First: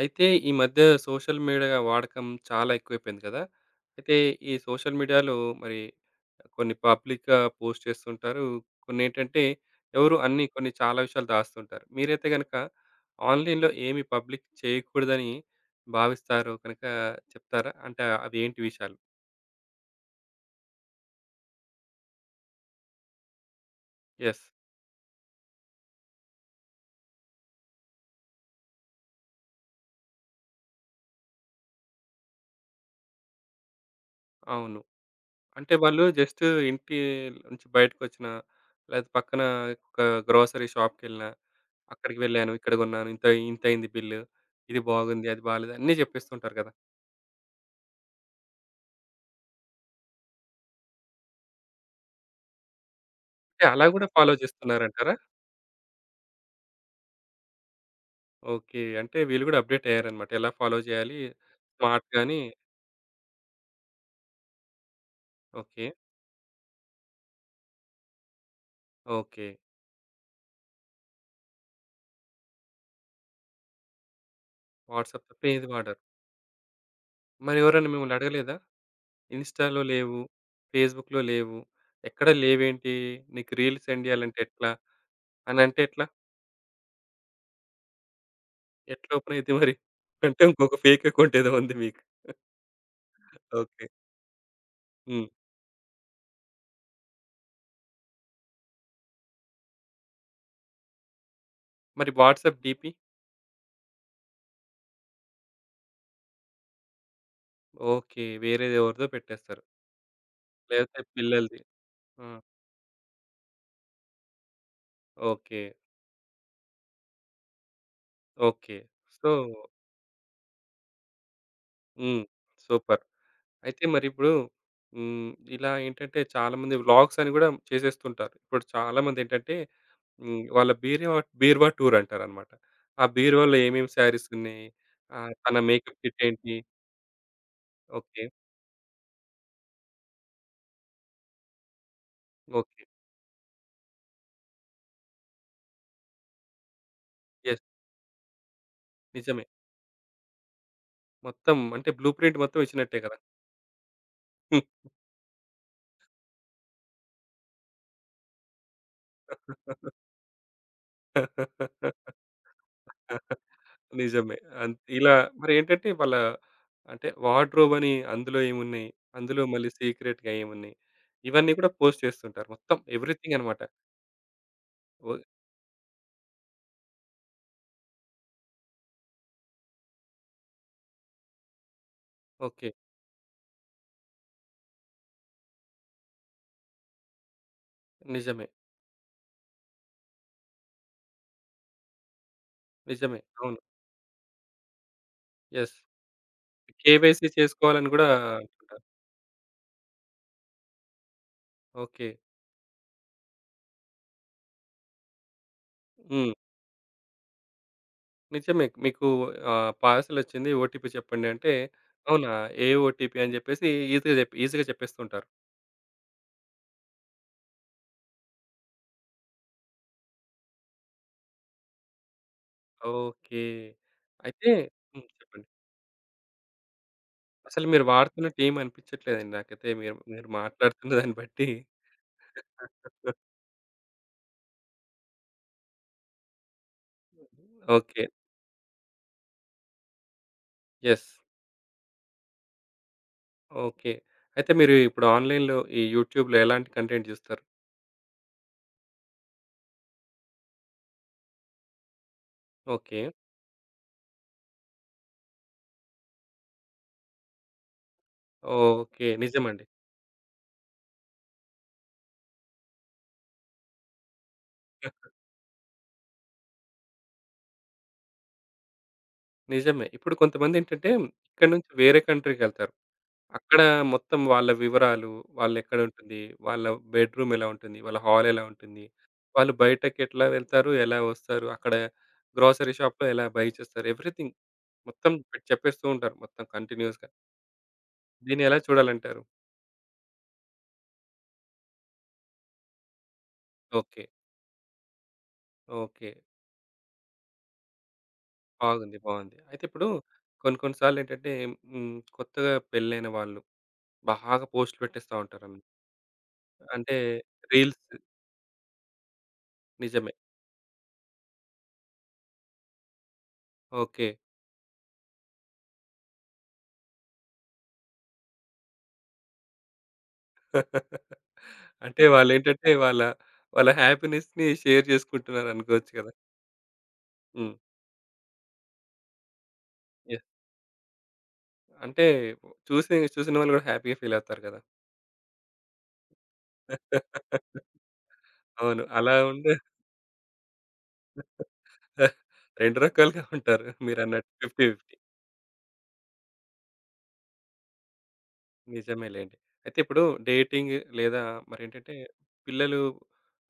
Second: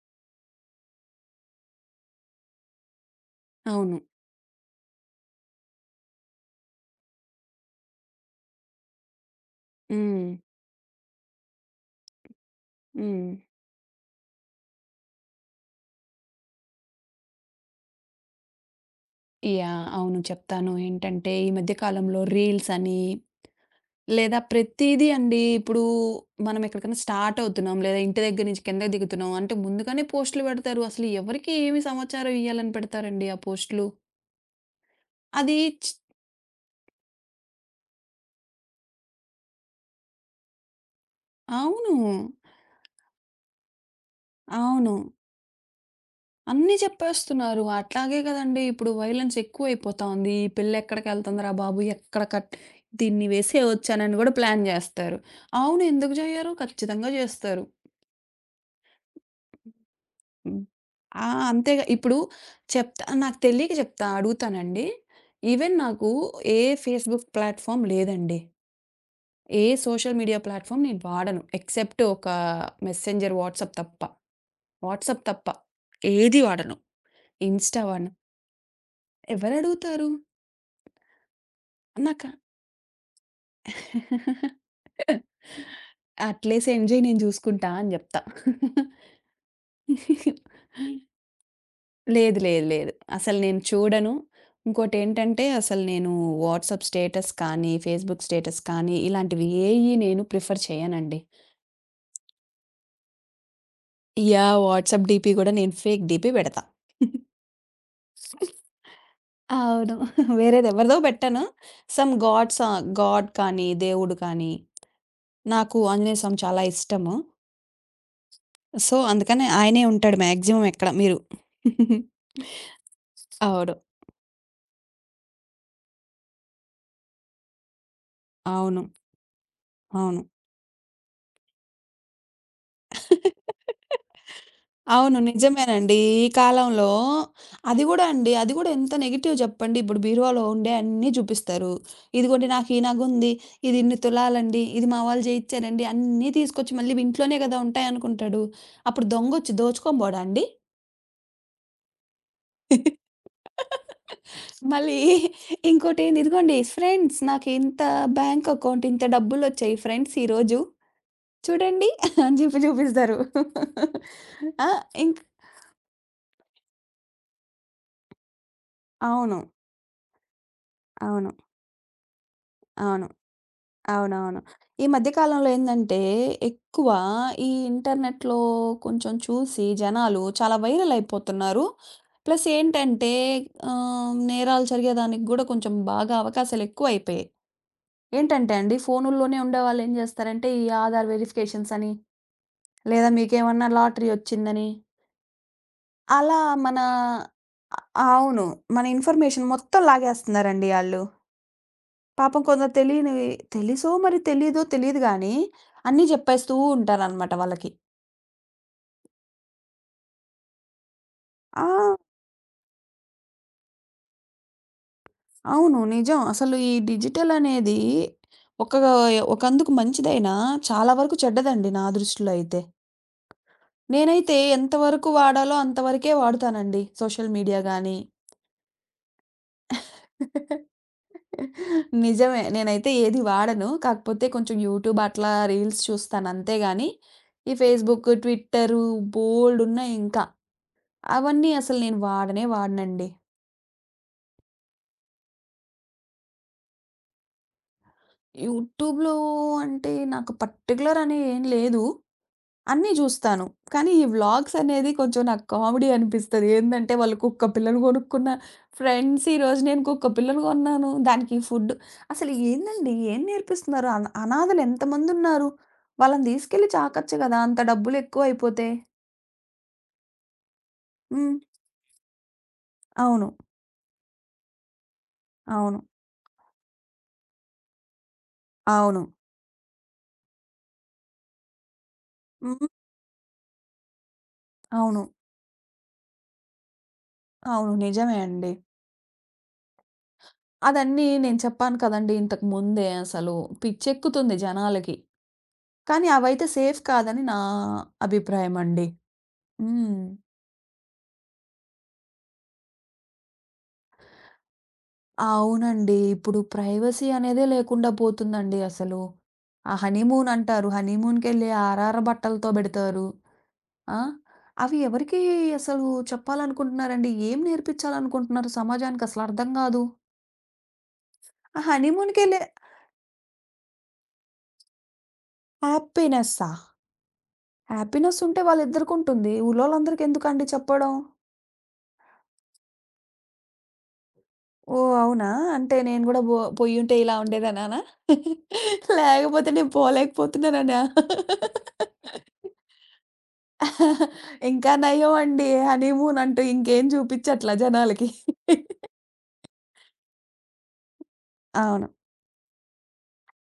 అయితే ఈ మధ్య సోషల్ మీడియా వాడకం చాలా ఎక్కువైపోయింది కదా! అవును. అయితే ఈ సోషల్ మీడియాలో మరి కొన్ని పబ్లిక్‌గా పోస్ట్ చేస్తుంటారు. కొన్నేంటంటే ఎవరు హ్మ్. అన్ని కొన్ని చాలా విషయాలు దాస్తుంటారు. మీరైతే గనక హ్మ్. ఆన్‌లైన్‌లో ఏమి పబ్లిక్ చేయకూడదని భావిస్తారో కనుక చెప్తారా? అంటే అవి ఏంటి విషయాలు? యాహ్! అవును, చెప్తాను. ఏంటంటే ఈ మధ్య కాలంలో రీల్స్ అని లేదా యెస్. ప్రతీదీ అండి. ఇప్పుడు మనం ఎక్కడికైనా స్టార్ట్ అవుతున్నాం లేదా ఇంటి దగ్గర నుంచి కిందకి దిగుతున్నాం అంటే ముందుగానే పోస్టులు పెడతారు. అసలు ఎవరికి ఏమి సమాచారం ఇయ్యాలని పెడతారండి ఆ పోస్టులు. అవును. అది అంటే చ్ వాళ్ళు జస్ట్ ఇంటి నుంచి బయటకొచ్చినా, లేతే పక్కన ఒక గ్రోసరీ షాప్‌కెళ్ళినా, అవును. అక్కడికి వెళ్ళాను, ఇక్కడ కొన్నాను, ఇంతయింది బిల్లు, ఇది అవును. బాగుంది, అది బాలేదు అన్నీ చెప్పేస్తుంటారు కదా! అన్నీ చెప్పేస్తున్నారు. అట్లాగే గదండీ! ఇప్పుడు వైలెన్స్ ఎక్కువైపోతా ఉంది. ఈ పిల్లెక్కడికెళ్తుందిరా బాబు! ఎక్కడ దీన్ని అంటే అలా కూడా వేసేయొచ్చనని గూడా ఫాలో ప్లాన్ చేస్తున్నారంటారా? జేస్తారు. అవును. ఎందుకు జేయరు? ఖచ్చితంగా జేస్తారు. ఓకే. అంటే వీళ్ళు కూడా అప్‌డేట్ అయ్యారన్నమాట. ఎలా హ్మ్. ఫాలో చేయాలి ఆ! అంతేగా స్మార్ట్‌గా ఇప్పుడు అని. చెప్తా, నాకు తెలియక జెప్తా, అడుగుతానండి. Even okay. నాకు ఏ ఫేస్‌బుక్ ప్లాట్‌ఫార్మ్ లేదండి. ఓకే. ఏ సోషల్ మీడియా ప్లాట్‌ఫార్మ్ నేను వాడను. ఎక్సెప్ట్ ఒక మెసెంజర్ వాట్సాప్ తప్ప. వాట్సాప్ వాట్సాప్ తప్ప తప్ప. ఏది వాడరు. ఏది వాడను. మరి ఇన్‌స్టా ఎవరైనా వాడను. మిమ్మల్ని అడగలేదా? ఇన్‌స్టా‌లో ఎవరడుగుతారు? లేవు, ఫేస్‌బుక్‌లో లేవు, నాకు ఎక్కడ లేవేంటి? నీకు రీల్స్ సెండ్ చేయాలంటే ఎట్లా? అనంటే ఎట్లా? అట్లేసి ఎంజాయ్ నేను జూసుకుంటా అని జెప్తా. ఎట్లా ఓపెన్ అయిద్ది మరి? అంటే ఇంకొక ఫేక్ అకౌంట్ ఏదో ఉంది మీకు. లేదు. లేదు. లేదు. అసలు నేను ఓకే. చూడను. హ్మ్. ఇంకోటేంటంటే అసలు నేను వాట్సాప్ స్టేటస్ కానీ, ఫేస్‌బుక్ స్టేటస్ కానీ ఇలాంటివి ఏయి నేను ప్రిఫర్ చేయనండి. మరి WhatsApp DP? Yeah! WhatsApp DP గూడా నేను ఫేక్ డీపీ బెడతా. ఓకే. వేరేది ఎవరిదో పెట్టేస్తారు. అవును. వేరేదెవరిదో లేకపోతే బెట్టను. పిల్లలది. సమ్ ఆ! గాడ్ సా గాడ్ కానీ, దేవుడు కానీ, ఓకే. నాకు ఆంజనేయ స్వామి చాలా ఇష్టము. ఓకే. సో, సో అందుకని ఆయనే ఉంటాడు మాక్సిమం ఎక్కడ మీరు. హ్మ్. సూపర్. అవును. అయితే మరిప్పుడు హ్మ్. ఇలా ఏంటంటే చాలామంది వ్లాగ్స్ అని గూడా చేసేస్తుంటారు. ఇప్పుడు అవును. చాలామందేంటంటే అవును. హ్మ్. వాళ్ళ బీరువా బీరువా టూర్ అంటారనమాట. ఆ బీరువాలో ఏమేమి శారీస్ ఉన్నాయి? అవును. ఆహ్, తన నిజమేనండి. మేకప్ కిట్ ఈ ఏంటి? కాలంలో అది గూడా ఓకే. అండి. అది గూడా ఎంత నెగెటివ్ జెప్పండి. ఇప్పుడు బీరువాలో ఉండే అన్నీ చూపిస్తారు. ఇదిగోండి నాకు ఈ ఓకే. నగుంది. ఇది ఇన్ని తులాలండి. ఇది మా వాళ్ళు జేయిచ్చారండి. అన్నీ తీసుకొచ్చి మళ్ళీ ఇంట్లోనే గదా యెస్. ఉంటాయనుకుంటాడు. అప్పుడు నిజమే. దొంగొచ్చి దోచుకొని బోడా అండి? మొత్తం అంటే బ్లూ ప్రింట్ మొత్తం ఇచ్చినట్టే కదా! మళ్ళీ ఇంకోటేంది, ఇదిగోండి ఫ్రెండ్స్ నాకింత బ్యాంక్ అకౌంట్ ఇంత డబ్బులొచ్చాయి ఫ్రెండ్స్ ఈరోజు. చూడండి అని జెప్పి జూపిస్తారు. నిజమే. ఆ! అన్ ఇలా ఇంక్ మరేంటంటే వాళ్ళ అంటే వార్డ్‌రోబ్ అని అందులో ఏమున్నాయి? అవును. అందులో మళ్ళీ సీక్రెట్‌గా ఏమున్నాయి? అవును. ఇవన్నీ కూడా పోస్ట్ చేస్తుంటారు. మొత్తం అవును. ఎవ్రీథింగ్ అన్నమాట. అవునవును. ఈ మధ్య ఓ కాలంలో ఏందంటే, ఎక్కువ ఈ ఇంటర్నెట్‌లో కొంచెం చూసి జనాలు చాలా వైరల్ అయిపోతున్నారు. Plus okay. ఏంటంటే ఆహ్, నేరాలు జరిగేదానికి గూడా కొంచెం బాగా అవకాశాలెక్కువైపోయాయి. నిజమే. ఏంటంటే అండి, ఫోనుల్లోనే ఉండేవాళ్ళేం జేస్తారంటే, ఈ ఆధార్ వెరిఫికేషన్స్ అని, లేదా నిజమే. అవును. మీకేమన్నా లాటరీ ఒచ్చిందని, యెస్. అలా మన కేవైసీ అ చేసుకోవాలని కూడా అవును. అంటుంటారు. మన ఇన్ఫర్మేషన్ మొత్తం లాగేస్తున్నారండి ఆళ్ళు. ఓకే. పాపం కొందరు తెలియనివి తెలుసో మరి తెలీదో తెలీదు గానీ, అన్నీ హ్మ్. జెప్పేస్తూ ఉంటారనమాట వాళ్ళకి. నిజమే. మీకు ఆహ్, పార్సెలొచ్చింది ఓటీపీ చెప్పండి అంటే, ఆ! అవునా? ఏ ఓటీపీ అని చెప్పేసి ఈజీగా చెప్పేస్తుంటారు. అవును. నిజం. అసలు ఈ డిజిటల్ అనేది ఒక ఒకందుకు మంచిదైనా, చాలా వరకు చెడ్డదండి నా దృష్టిలో అయితే. ఓకే. నేనైతే అయితే ఎంత హ్మ్. వరకు చెప్పండి. వాడాలో అంతవరకే వాడుతానండి. సోషల్ మీడియా అసలు మీరు గాని వాడుతున్నట్టు ఏమి అనిపిచ్చట్లేదండి నాకైతే. మీరు మీరు మాట్లాడుతున్న దాన్ని బట్టి. నిజమే. నేనైతే ఏది వాడను. కాకపోతే కొంచెం యూట్యూబ్ అట్లా రీల్స్ చూస్తాను అంతే గాని, ఈ ఓకే. ఫేస్‌బుక్, ట్విట్టరు బోలెడున్నాయి ఇంకా. యెస్. అవన్నీ అసలు నేను వాడనే వాడనండి. ఓకే. అయితే మీరు ఇప్పుడు ఆన్‌లైన్‌లో ఈ యూట్యూబ్‌లో ఎలాంటి కంటెంట్ జూస్తారు? యూట్యూబ్‌లో అంటే నాకు పర్టిక్యులర్ అని ఏం లేదు. అన్నీ ఓకే. జూస్తాను. కానీ ఈ వ్లాగ్స్ అనేది కొంచెం నాకు కామెడీ అనిపిస్తది. ఏందంటే వాళ్ళు కుక్క పిల్లను గొనుక్కున్న ఓకే. ఫ్రెండ్స్ ఈరోజు నిజమండి. నేను కుక్క పిల్లను కొన్నాను. దానికి ఫుడ్, అసలు ఏందండి? ఏం నేర్పిస్తున్నారు? అనాథలు ఎంతమందున్నారు? వాళ్ళని తీసుకెళ్ళి చాకచ్చు గదా! అంత డబ్బులెక్కువైపోతే. నిజమే. ఇప్పుడు కొంతమందేంటంటే హ్మ్. ఇక్కడి నుంచి వేరే కంట్రీకెళ్తారు. అవును. అక్కడ మొత్తం వాళ్ళ వివరాలు, అవును. వాళ్ళెక్కడుంటుంది, వాళ్ళ బెడ్‌రూమ్ ఎలా ఉంటుంది, వాళ్ళ హాల్ ఎలా ఉంటుంది, అవును. వాళ్ళు బయటకి ఎట్లా వెళ్తారు, ఎలా వస్తారు, అక్కడ హ్మ్. గ్రోసరీ షాప్‌లో ఎలా బై చేస్తారు, ఎవ్రీథింగ్ అవును. మొత్తం పెట్ చెప్పేస్తూ ఉంటారు మొత్తం కంటిన్యూయస్‌గా. అవును, నిజమే దీన్ని అండి. ఎలా చూడాలంటారు? అదన్నీ నేను చెప్పాను కదండీ ఇంతకు ముందే అసలు. ఓకే. పిచ్చెక్కుతుంది జనాలకి. కానీ ఓకే. అవైతే సేఫ్ కాదని నా అభిప్రాయమండి. బాగుంది. బాగుంది. అయితే ఇప్పుడు హ్మ్. కొన్ని కొన్ని సార్లేంటంటే హ్మ్. కొత్తగా పెళ్ళైన వాళ్ళు బాగా పోస్ట్‌లు పెట్టేస్తా ఉంటారన్నమాట. అవునండి. ఇప్పుడు అంటే ప్రైవసీ అనేదే రీల్స్ లేకుండా పోతుందండి అసలు. ఆ నిజమే. హనీమూన్ అంటారు. హనీమూన్‌కెళ్ళి ఆర్ఆర్ బట్టలతో బెడతారు. ఆ! ఓకే. అవి ఎవరికీ అసలు చెప్పాలనుకుంటున్నారండి? ఏం నేర్పిచ్చాలనుకుంటున్నారు సమాజానికసలు అర్థం గాదు. ఆ అంటే హనీమూన్‌కెళ్ళే వాళ్ళేంటంటే వాళ్ళ, వాళ్ళ హ్యాపీనెస్‌ని షేర్ జేసుకుంటున్నారనుకోవచ్చు కదా! హ్యాపీనెస్సా? హ్మ్. హ్యాపీనెస్ ఉంటే వాళ్ళిద్దరికుంటుంది. యెస్. ఊర్లోళ్ళందరికెందుకండి చెప్పడం? అంటే చూసిన వాళ్ళు గూడా హ్యాపీ‌గా ఫీలవుతారు గదా! ఓహ్! అవునా? అంటే నేను గూడా బో పోయుంటే ఇలా ఉండేదానానా? అవును. అలా లేకపోతే ఉండే నేను పోలేకపోతున్నానా? 2 రకాలుగా ఉంటారు మీరన్నట్టు 50, ఇంకా 50 నయం అండి. హనీమూన్ అంటూ ఇంకేం చూపిచ్చట్లా జనాలకి. నిజమేలెండి. అయితే ఇప్పుడు డేటింగ్ లేదా అవును. మరేంటంటే పిల్లలు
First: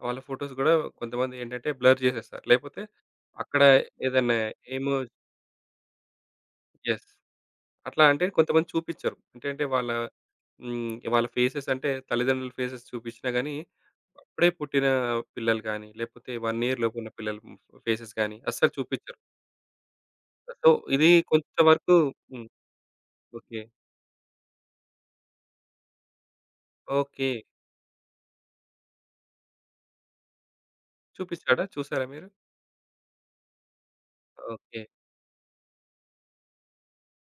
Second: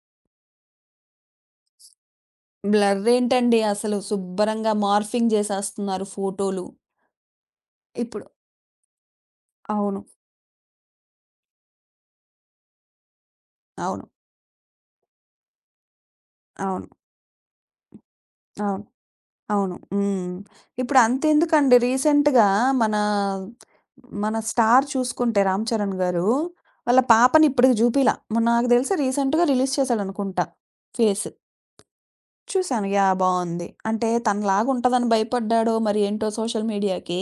వాళ్ళ ఫోటోస్ గూడా కొంతమందేంటంటే బ్లర్ జేసేస్తారు. లేకపోతే బ్లర్ ఏంటండి అక్కడ అసలు ఏదన్నా శుబ్బరంగా ఎమోజ్ మార్ఫింగ్ జేసేస్తున్నారు ఫోటోలు. యెస్. అట్లా అంటే ఇప్పుడు కొంతమంది చూపిచ్చరు. అంటే అంటే వాళ్ళ అవును. హ్మ్. వాళ్ళ ఫేసెస్ అంటే తల్లిదండ్రుల ఫేసెస్ చూపిచ్చినా గానీ, అవును. అవును. అప్పుడే పుట్టిన పిల్లలు గానీ, లేపోతే 1 ఇయర్ అవును. లోపున్న పిల్లల ఫేసెస్ గానీ అస్సలు అవును. చూపిచ్చరు. అవును. హ్మ్. సో, ఇప్పుడు ఇది కొంచెం అంతెందుకండి వరకు రీసెంట్‌గా హ్మ్. మన, ఓకే. మన స్టార్ చూసుకుంటే 'రామ్ చరణ్' గారు వాళ్ళ ఓకే. పాపని ఇప్పటికి జూపియలా. నాకు తెలిసి రీసెంట్‌గా రిలీజ్ చేశాడనుకుంటా ఫేస్. చూపిచ్చాడా? చూసారా మీరు? చూసాను. యాహ్! బావుంది. అంటే తనలాగా ఓకే. ఉంటదని భయపడ్డాడో మరి ఏంటో సోషల్ మీడియాకి.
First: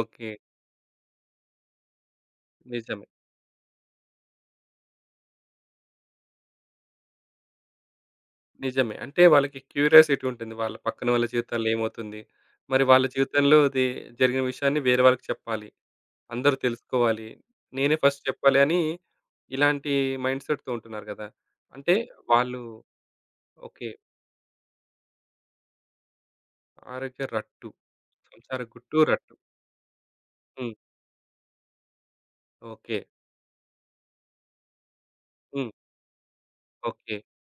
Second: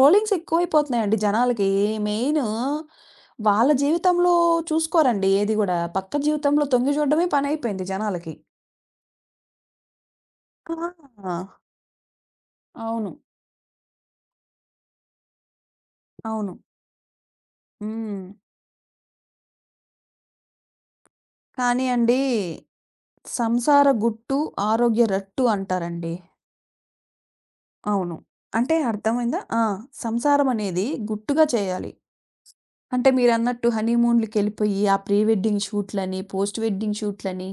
ఓకే. ఎక్కువైపోతున్నాయండి జనాలకి. మెయిను నిజమే. వాళ్ళ జీవితంలో చూసుకోరండి ఏది గూడా. పక్క జీవితంలో తొంగి చూడడమే పనైపోయింది జనాలకి. నిజమే. అంటే వాళ్ళకి క్యూరియాసిటీ ఉంటుంది. వాళ్ళ పక్కన వాళ్ళ ఆ! జీవితాల్లో ఏమవుతుంది? మరి వాళ్ళ అవును. జీవితంలో అది జరిగిన విషయాన్ని వేరే వాళ్ళకి చెప్పాలి. అవును. అందరూ తెలుసుకోవాలి. నేనే ఫస్ట్ హ్మ్. చెప్పాలి అని ఇలాంటి మైండ్‌సెట్‌తో ఉంటున్నారు గదా! కానీ అంటే అండి, వాళ్ళు సంసార ఓకే. గుట్టు ఆరోగ్య రట్టు అంటారండి. ఆరోగ్య రట్టు, అవును. సంసార అంటే గుట్టు, రట్టు. అర్థమైందా? ఆ! సంసారం హ్మ్. అనేది గుట్టుగా చేయాలి. ఓకే. అంటే మీరన్నట్టు హనీమూన్‌లకెళ్ళిపోయి, ఆ ప్రీ వెడ్డింగ్ హ్మ్. షూట్‌లని, పోస్ట్ వెడ్డింగ్ ఓకే. షూట్‌లని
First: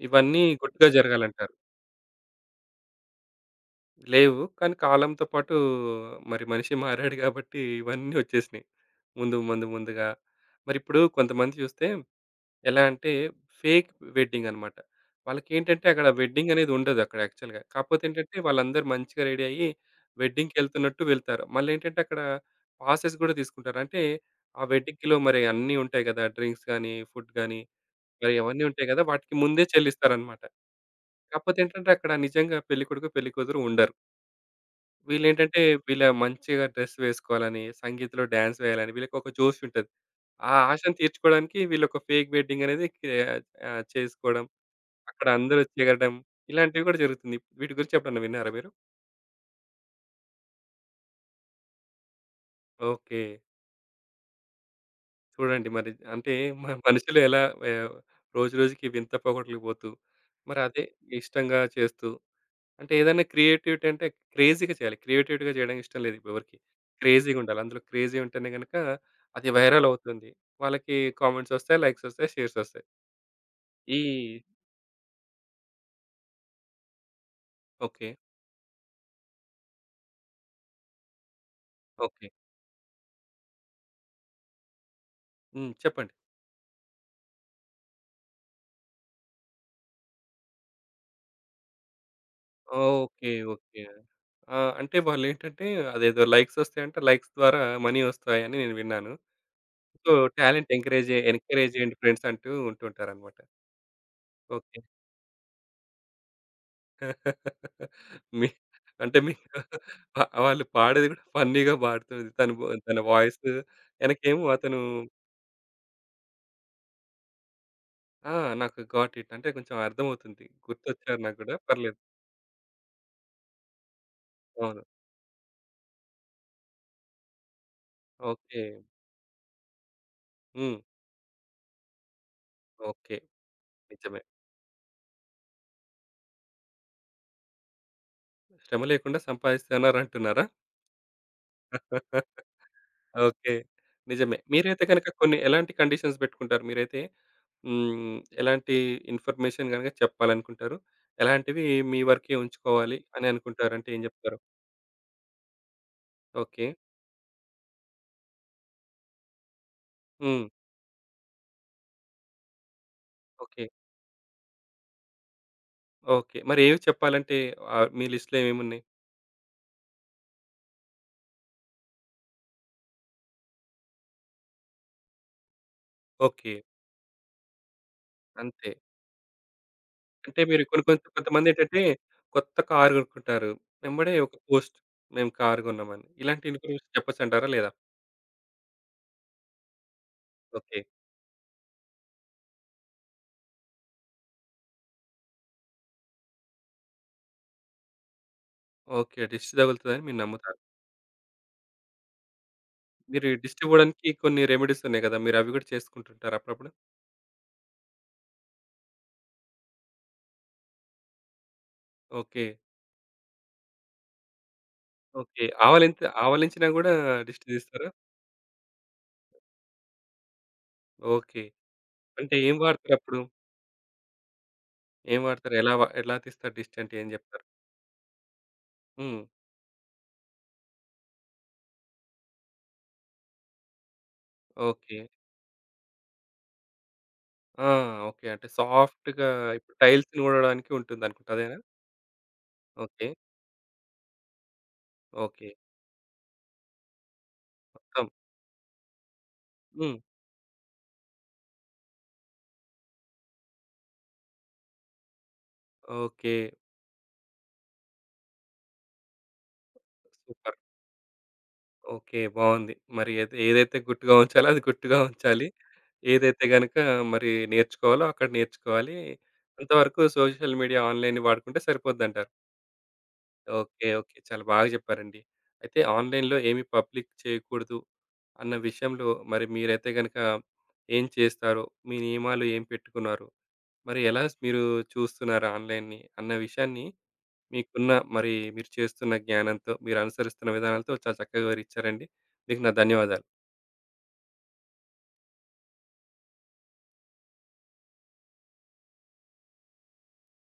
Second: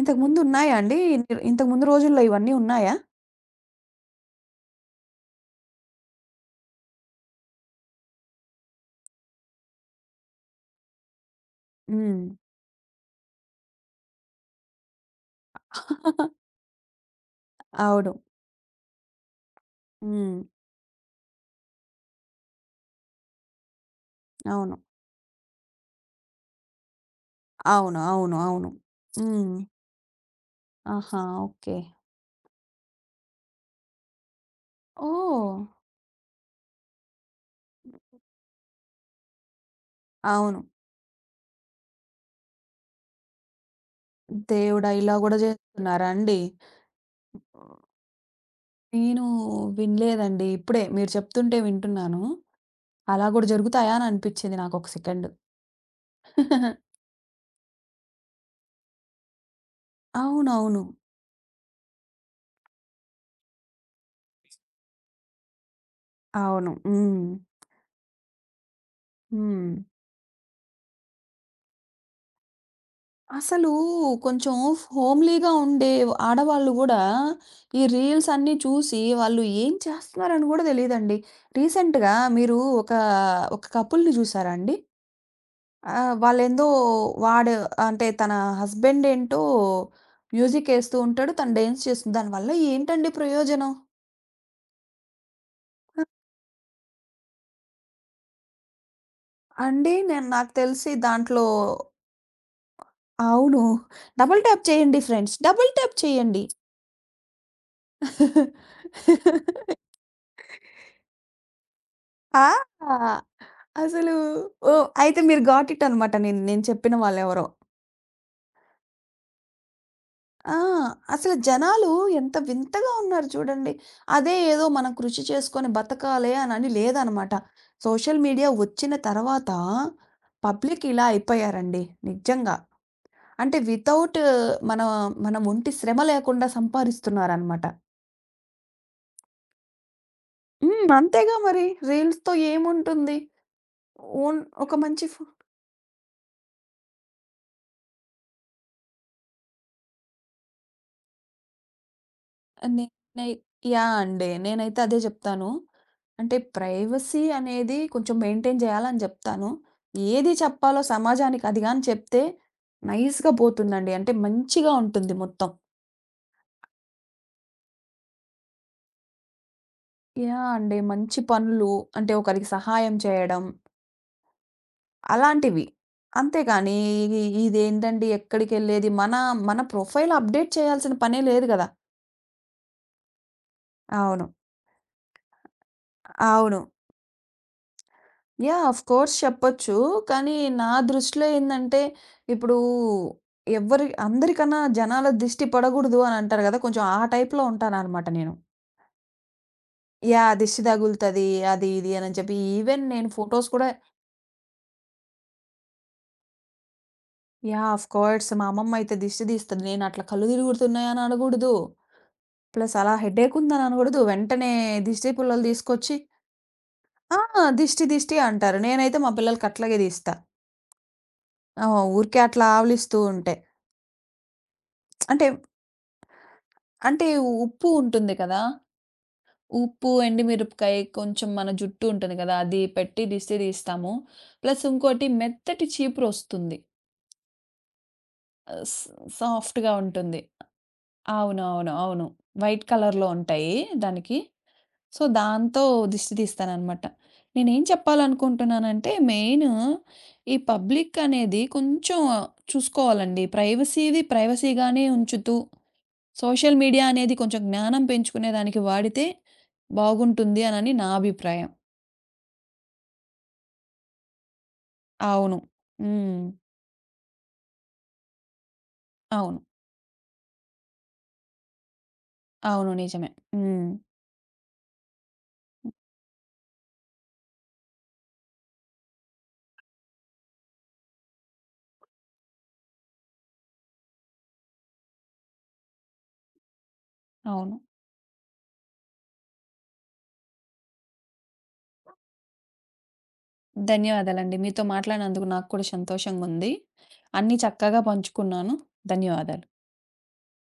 ఇంతకుముందు ఇవన్నీ ఉన్నాయా గుట్టుగా అండి? జరగాలంటారు. ఇంతకుముందు రోజుల్లో ఇవన్నీ ఉన్నాయా? లేవు. కానీ కాలంతో పాటు మరి మనిషి మారాడు గాబట్టి ఇవన్నీ వచ్చేసినాయి. ముందు ముందు ముందుగా. మరిప్పుడు కొంతమంది చూస్తే హ్మ్. ఎలా అంటే ఫేక్ వెడ్డింగ్ అన్నమాట. వాళ్ళకేంటంటే అక్కడ వెడ్డింగ్ అనేది ఉండదు అక్కడ యాక్చువల్‌గా. కాకపోతే అవును. ఏంటంటే వాళ్ళందరూ మంచిగా రెడీ అయ్యి హ్మ్. వెడ్డింగ్‌కెళ్తున్నట్టు వెళ్తారు. మళ్ళేంటంటే అక్కడ పాసెస్ గూడా తీసుకుంటారు. అంటే ఆ అవును. వెడ్డింగ్‌లో మరి అన్నీ ఉంటాయి గదా! డ్రింక్స్ గాని, ఫుడ్ గాని అవును. మరి అవును. అవన్నీ అవును. ఉంటాయి గదా! వాటికి హ్మ్. ముందే చెల్లిస్తారన్నమాట. ఆహా! కాకపోతే ఓకే. ఏంటంటే అక్కడ నిజంగా పెళ్ళికొడుకు, పెళ్ళికూతురు ఉండరు. ఓహ్! వీళ్ళేంటంటే వీళ్ళ మంచిగా డ్రెస్ వేసుకోవాలని, సంగీత్‌లో డాన్స్ వేయాలని వీళ్ళకొక జోష్ ఉంటది. ఆ అవును. ఆశను తీర్చుకోవడానికి వీళ్ళొక ఫేక్ వెడ్డింగ్ అనేది కే ఆహ్, చేసుకోవడం, దేవుడా! ఇలా అక్కడ గూడా అందరూ జేస్తున్నారా చేరడం అండి? ఇలాంటివి కూడా జరుగుతుంది. వీటి గురించి ఎప్పుడన్నా విన్నారా మీరు? నేను వినలేదండి. ఇప్పుడే మీరు చెప్తుంటే వింటున్నాను. ఓకే. అలా గూడా జరుగుతాయా అని అనిపిచ్చింది నాకొక సెకండ్. చూడండి మరి అంటే మ మనుషులు ఎలా ఆహ్, రోజు రోజుకి వింత పోగొట్లకు పోతూ, మరి అవునవును. అదే ఇష్టంగా చేస్తూ అంటే ఏదైనా క్రియేటివిటీ అంటే క్రేజీగా చేయాలి. క్రియేటివిటీగా చేయడానికి ఇష్టం లేదు ఇప్పుడెవరికీ. అవును. హ్మ్. క్రేజీగా ఉండాలి. అందులో క్రేజీ ఉంటేనే గనుక అది హ్మ్. వైరల్ అవుతుంది. వాళ్ళకి కామెంట్స్ వస్తాయి, లైక్స్ వస్తాయి, షేర్స్ వస్తాయి. అసలు ఈ కొంచెం హోమ్‌లీగా ఉండే ఆడవాళ్ళు గూడా ఈ ఓకే. రీల్స్ అన్నీ చూసి వాళ్ళు ఏం చేస్తున్నారని గూడా తెలీదండి. రీసెంట్‌గా ఓకే. మీరు ఒక కపుల్‌ని చూసారా అండి? హ్మ్. చెప్పండి. ఆహ్, వాళ్ళేందో వాడు అంటే తన హస్బెండ్ ఏంటో మ్యూజిక్ ఏస్తూ ఉంటాడు. తను డాన్స్ చేస్తుంది. దానివల్ల ఏంటండి ఓకే. ప్రయోజనం? ఓకే. ఆ! అంటే వాళ్ళేంటంటే అ! అదేదో లైక్స్ వస్తాయంట. లైక్స్ ద్వారా మనీ వస్తాయని నేను విన్నాను. అంటే సో, నాకు టాలెంట్ తెలిసి ఎంకరేజ్ దాంట్లో ఎంకరేజ్ చేయండి ఫ్రెండ్స్ అంటూ ఉంటుంటారనమాట. అవును. Double tap okay. చేయండి ఫ్రెండ్స్. డబుల్ ట్యాప్ చేయండి. మీ అంటే మీ వా వాళ్ళు పాడేది గూడా ఫన్నీగా పాడుతుంది. ఆ! తన వాయిస్ అసలు ఎనకేమో అతను ఓహ్! అయితే మీరు గాట్ ఇట్ అనమాట. నేను నేను చెప్పిన వాళ్ళెవరో. ఆ! నాకు గాట్ ఇట్ అంటే కొంచెం అర్థమవుతుంది. ఆ! గుర్తొచ్చారు అసలు నాకు గూడా జనాలు పర్లేదు. ఎంత వింతగా ఉన్నారు చూడండి. అదే ఏదో అవును. మనం కృషి చేసుకొని బతకాలే అనని లేదనమాట. Social media okay. వచ్చిన తర్వాత హ్మ్. పబ్లిక్ ఇలా అయిపోయారండి నిజంగా. ఓకే. అంటే వితౌట్ నిజమే. మన మన ఒంటి శ్రమ లేకుండా సంపాదిస్తున్నారనమాట. శ్రమ లేకుండా సంపాదిస్తున్నారంటున్నారా? హ్మ్. అంతేగా మరి. రీల్స్‌తో ఏముంటుంది? ఓకే. నిజమే. ఓన్ ఒక మీరైతే మంచి గనక ఫో కొన్ని ఎలాంటి కండిషన్స్ పెట్టుకుంటారు మీరైతే? హ్మ్. ఎలాంటి ఇన్ఫర్మేషన్ గనక చెప్పాలనుకుంటారు? ఎలాంటివి మీ వరకే ఉంచుకోవాలి నేనై అని అనుకుంటారు? అంటే యాహ్! ఏం అండి. జెప్తారు? నేనైతే అదే జెప్తాను. అంటే ఓకే. ప్రైవసీ అనేది కొంచెం మెయింటైన్ జేయాలని జెప్తాను. ఏది హ్మ్. చెప్పాలో సమాజానికి అది గాని చెప్తే నైస్‌గా ఓకే. పోతుందండి. అంటే మంచిగా ఉంటుంది మొత్తం. ఓకే. మరేవి చెప్పాలంటే ఆహ్, మీ లిస్ట్‌లో ఏమేమున్నాయి? యాహ్! అండి. మంచి పనులు, అంటే ఒకరికి సహాయం చేయడం అలాంటివి. ఓకే. అంతేగాని ఇది ఇదేంటండి అంతే. ఎక్కడికెళ్ళేది మన ప్రొఫైల్ అంటే అప్‌డేట్ మీరు కొన్ని చేయాల్సిన కొంచెం పనే లేదు గదా! కొంతమందేంటంటే కొత్త కారు కొనుక్కుంటారు. వెంబడే అవును. ఒక పోస్ట్ మేము కారు కొన్నామని. ఇలాంటి అవును. ఇన్ఫర్మేషన్ చెప్పొచ్చంటారా? లేదా? యాహ్! ఆఫ్ కోర్స్ చెప్పొచ్చు. కానీ నా ఓకే. దృష్టిలో ఏందంటే, ఇప్పుడు ఎవ్వరి అందరికన్నా జనాల దిష్టి పడగూడదు అని అంటారు గదా! కొంచెం ఆ టైప్‌లో ఉంటాననమాట నేను. ఓకే. దిష్టి తగులుతదని మీరు యాహ్! నమ్ముతారు. దిష్టి తగులుతది. అది ఇది అని చెప్పి ఈవెన్ నేను మీరు ఈ ఫోటోస్ దిష్టి కూడా. పోవడానికి కొన్ని రెమెడీస్ ఉన్నాయి కదా! మీరవి కూడా చేసుకుంటుంటారా అప్పుడప్పుడు? యాహ్! ఆఫ్ కోర్స్ మా అమ్మమ్మ అయితే దిష్టి తీస్తది. నేను అట్లా కళ్ళు తిరుగుతున్నాయి అని అనగూడదు. ఓకే. ప్లస్ అలా హెడేక్ ఉందని అనకూడదు. వెంటనే దిష్టి ఓకే. పుల్లలు తీసుకొచ్చి ఆవలించినా గూడా ఆ! దిష్టి దిష్టి తీస్తారా? దిష్టి అంటారు. నేనైతే మా పిల్లలకి అట్లాగే తీస్తా. ఓకే. ఆహ్, ఊరికే అంటే అట్లా ఏం ఆవలిస్తూ వాడతారప్పుడు? ఉంటే. ఏం అంటే, వాడతారు? ఎలా తీస్తారు దిష్టి అంటే ఏం అంటే జెప్తారు? ఉప్పు ఉంటుంది కదా! హ్మ్. ఉప్పు, ఎండుమిరపకాయ, కొంచెం మన జుట్టు ఉంటుంది కదా! అది పెట్టి దిష్టి తీస్తాము. Plus okay. ఇంకోటి మెత్తటి చీపురొస్తుంది. ఆ! ఓకే. అంటే ఆహ్, స్ సాఫ్ట్‌గా సాఫ్ట్‌గా ఇప్పుడు ఉంటుంది. టైల్స్‌ని ఊడడానికి ఉంటుందనుకుంటా. అదేనా? అవునవును. అవును. వైట్ కలర్‌లో ఓకే. ఉంటాయి దానికి. So, okay. దాంతో దిష్టి తీస్తాననమాట. నేనేం మొత్తం. చెప్పాలనుకుంటున్నానంటే, మెయిను హ్మ్. ఈ పబ్లిక్ అనేది కొంచెం చూసుకోవాలండి. ప్రైవసీది ప్రైవసీగానే ఉంచుతూ, ఓకే. సోషల్ మీడియా అనేది కొంచెం జ్ఞానం పెంచుకునే దానికి వాడితే బాగుంటుంది సూపర్. అనని నా అభిప్రాయం. ఓకే. బావుంది. మరి ఏది ఏదైతే గుట్టుగా ఉంచాలో అది గుట్టుగా అవును. ఉంచాలి. హ్మ్. ఏదైతే గనుక మరి నేర్చుకోవాలో అక్కడ నేర్చుకోవాలి. అవును. అంతవరకు సోషల్ మీడియా, ఆన్‌లైన్ వాడుకుంటే సరిపోద్దంటారు. అవును. నిజమే. హ్మ్. ఓకే. ఓకే. చాలా బాగా చెప్పారండి. అయితే ఆన్‌లైన్‌లో ఏమి పబ్లిక్ చేయకూడదు అన్న విషయంలో మరి మీరైతే గనక ఏం చేస్తారో, మీ నియమాలు ఏం పెట్టుకున్నారు? మరి ఎలా మీరు చూస్తున్నారు ఆన్‌లైన్‌ని అన్న విషయాన్ని అవును. మీకున్న మరి మీరు చేస్తున్న జ్ఞానంతో, మీరు అనుసరిస్తున్న విధానాలతో చాలా చక్కగా వివరిచ్చారండి. మీకు నా ధన్యవాదాలు. ధన్యవాదాలండి. మీతో మాట్లాడినందుకు నాకు కూడా సంతోషంగుంది. అన్నీ చక్కగా పంచుకున్నాను. ధన్యవాదాలు.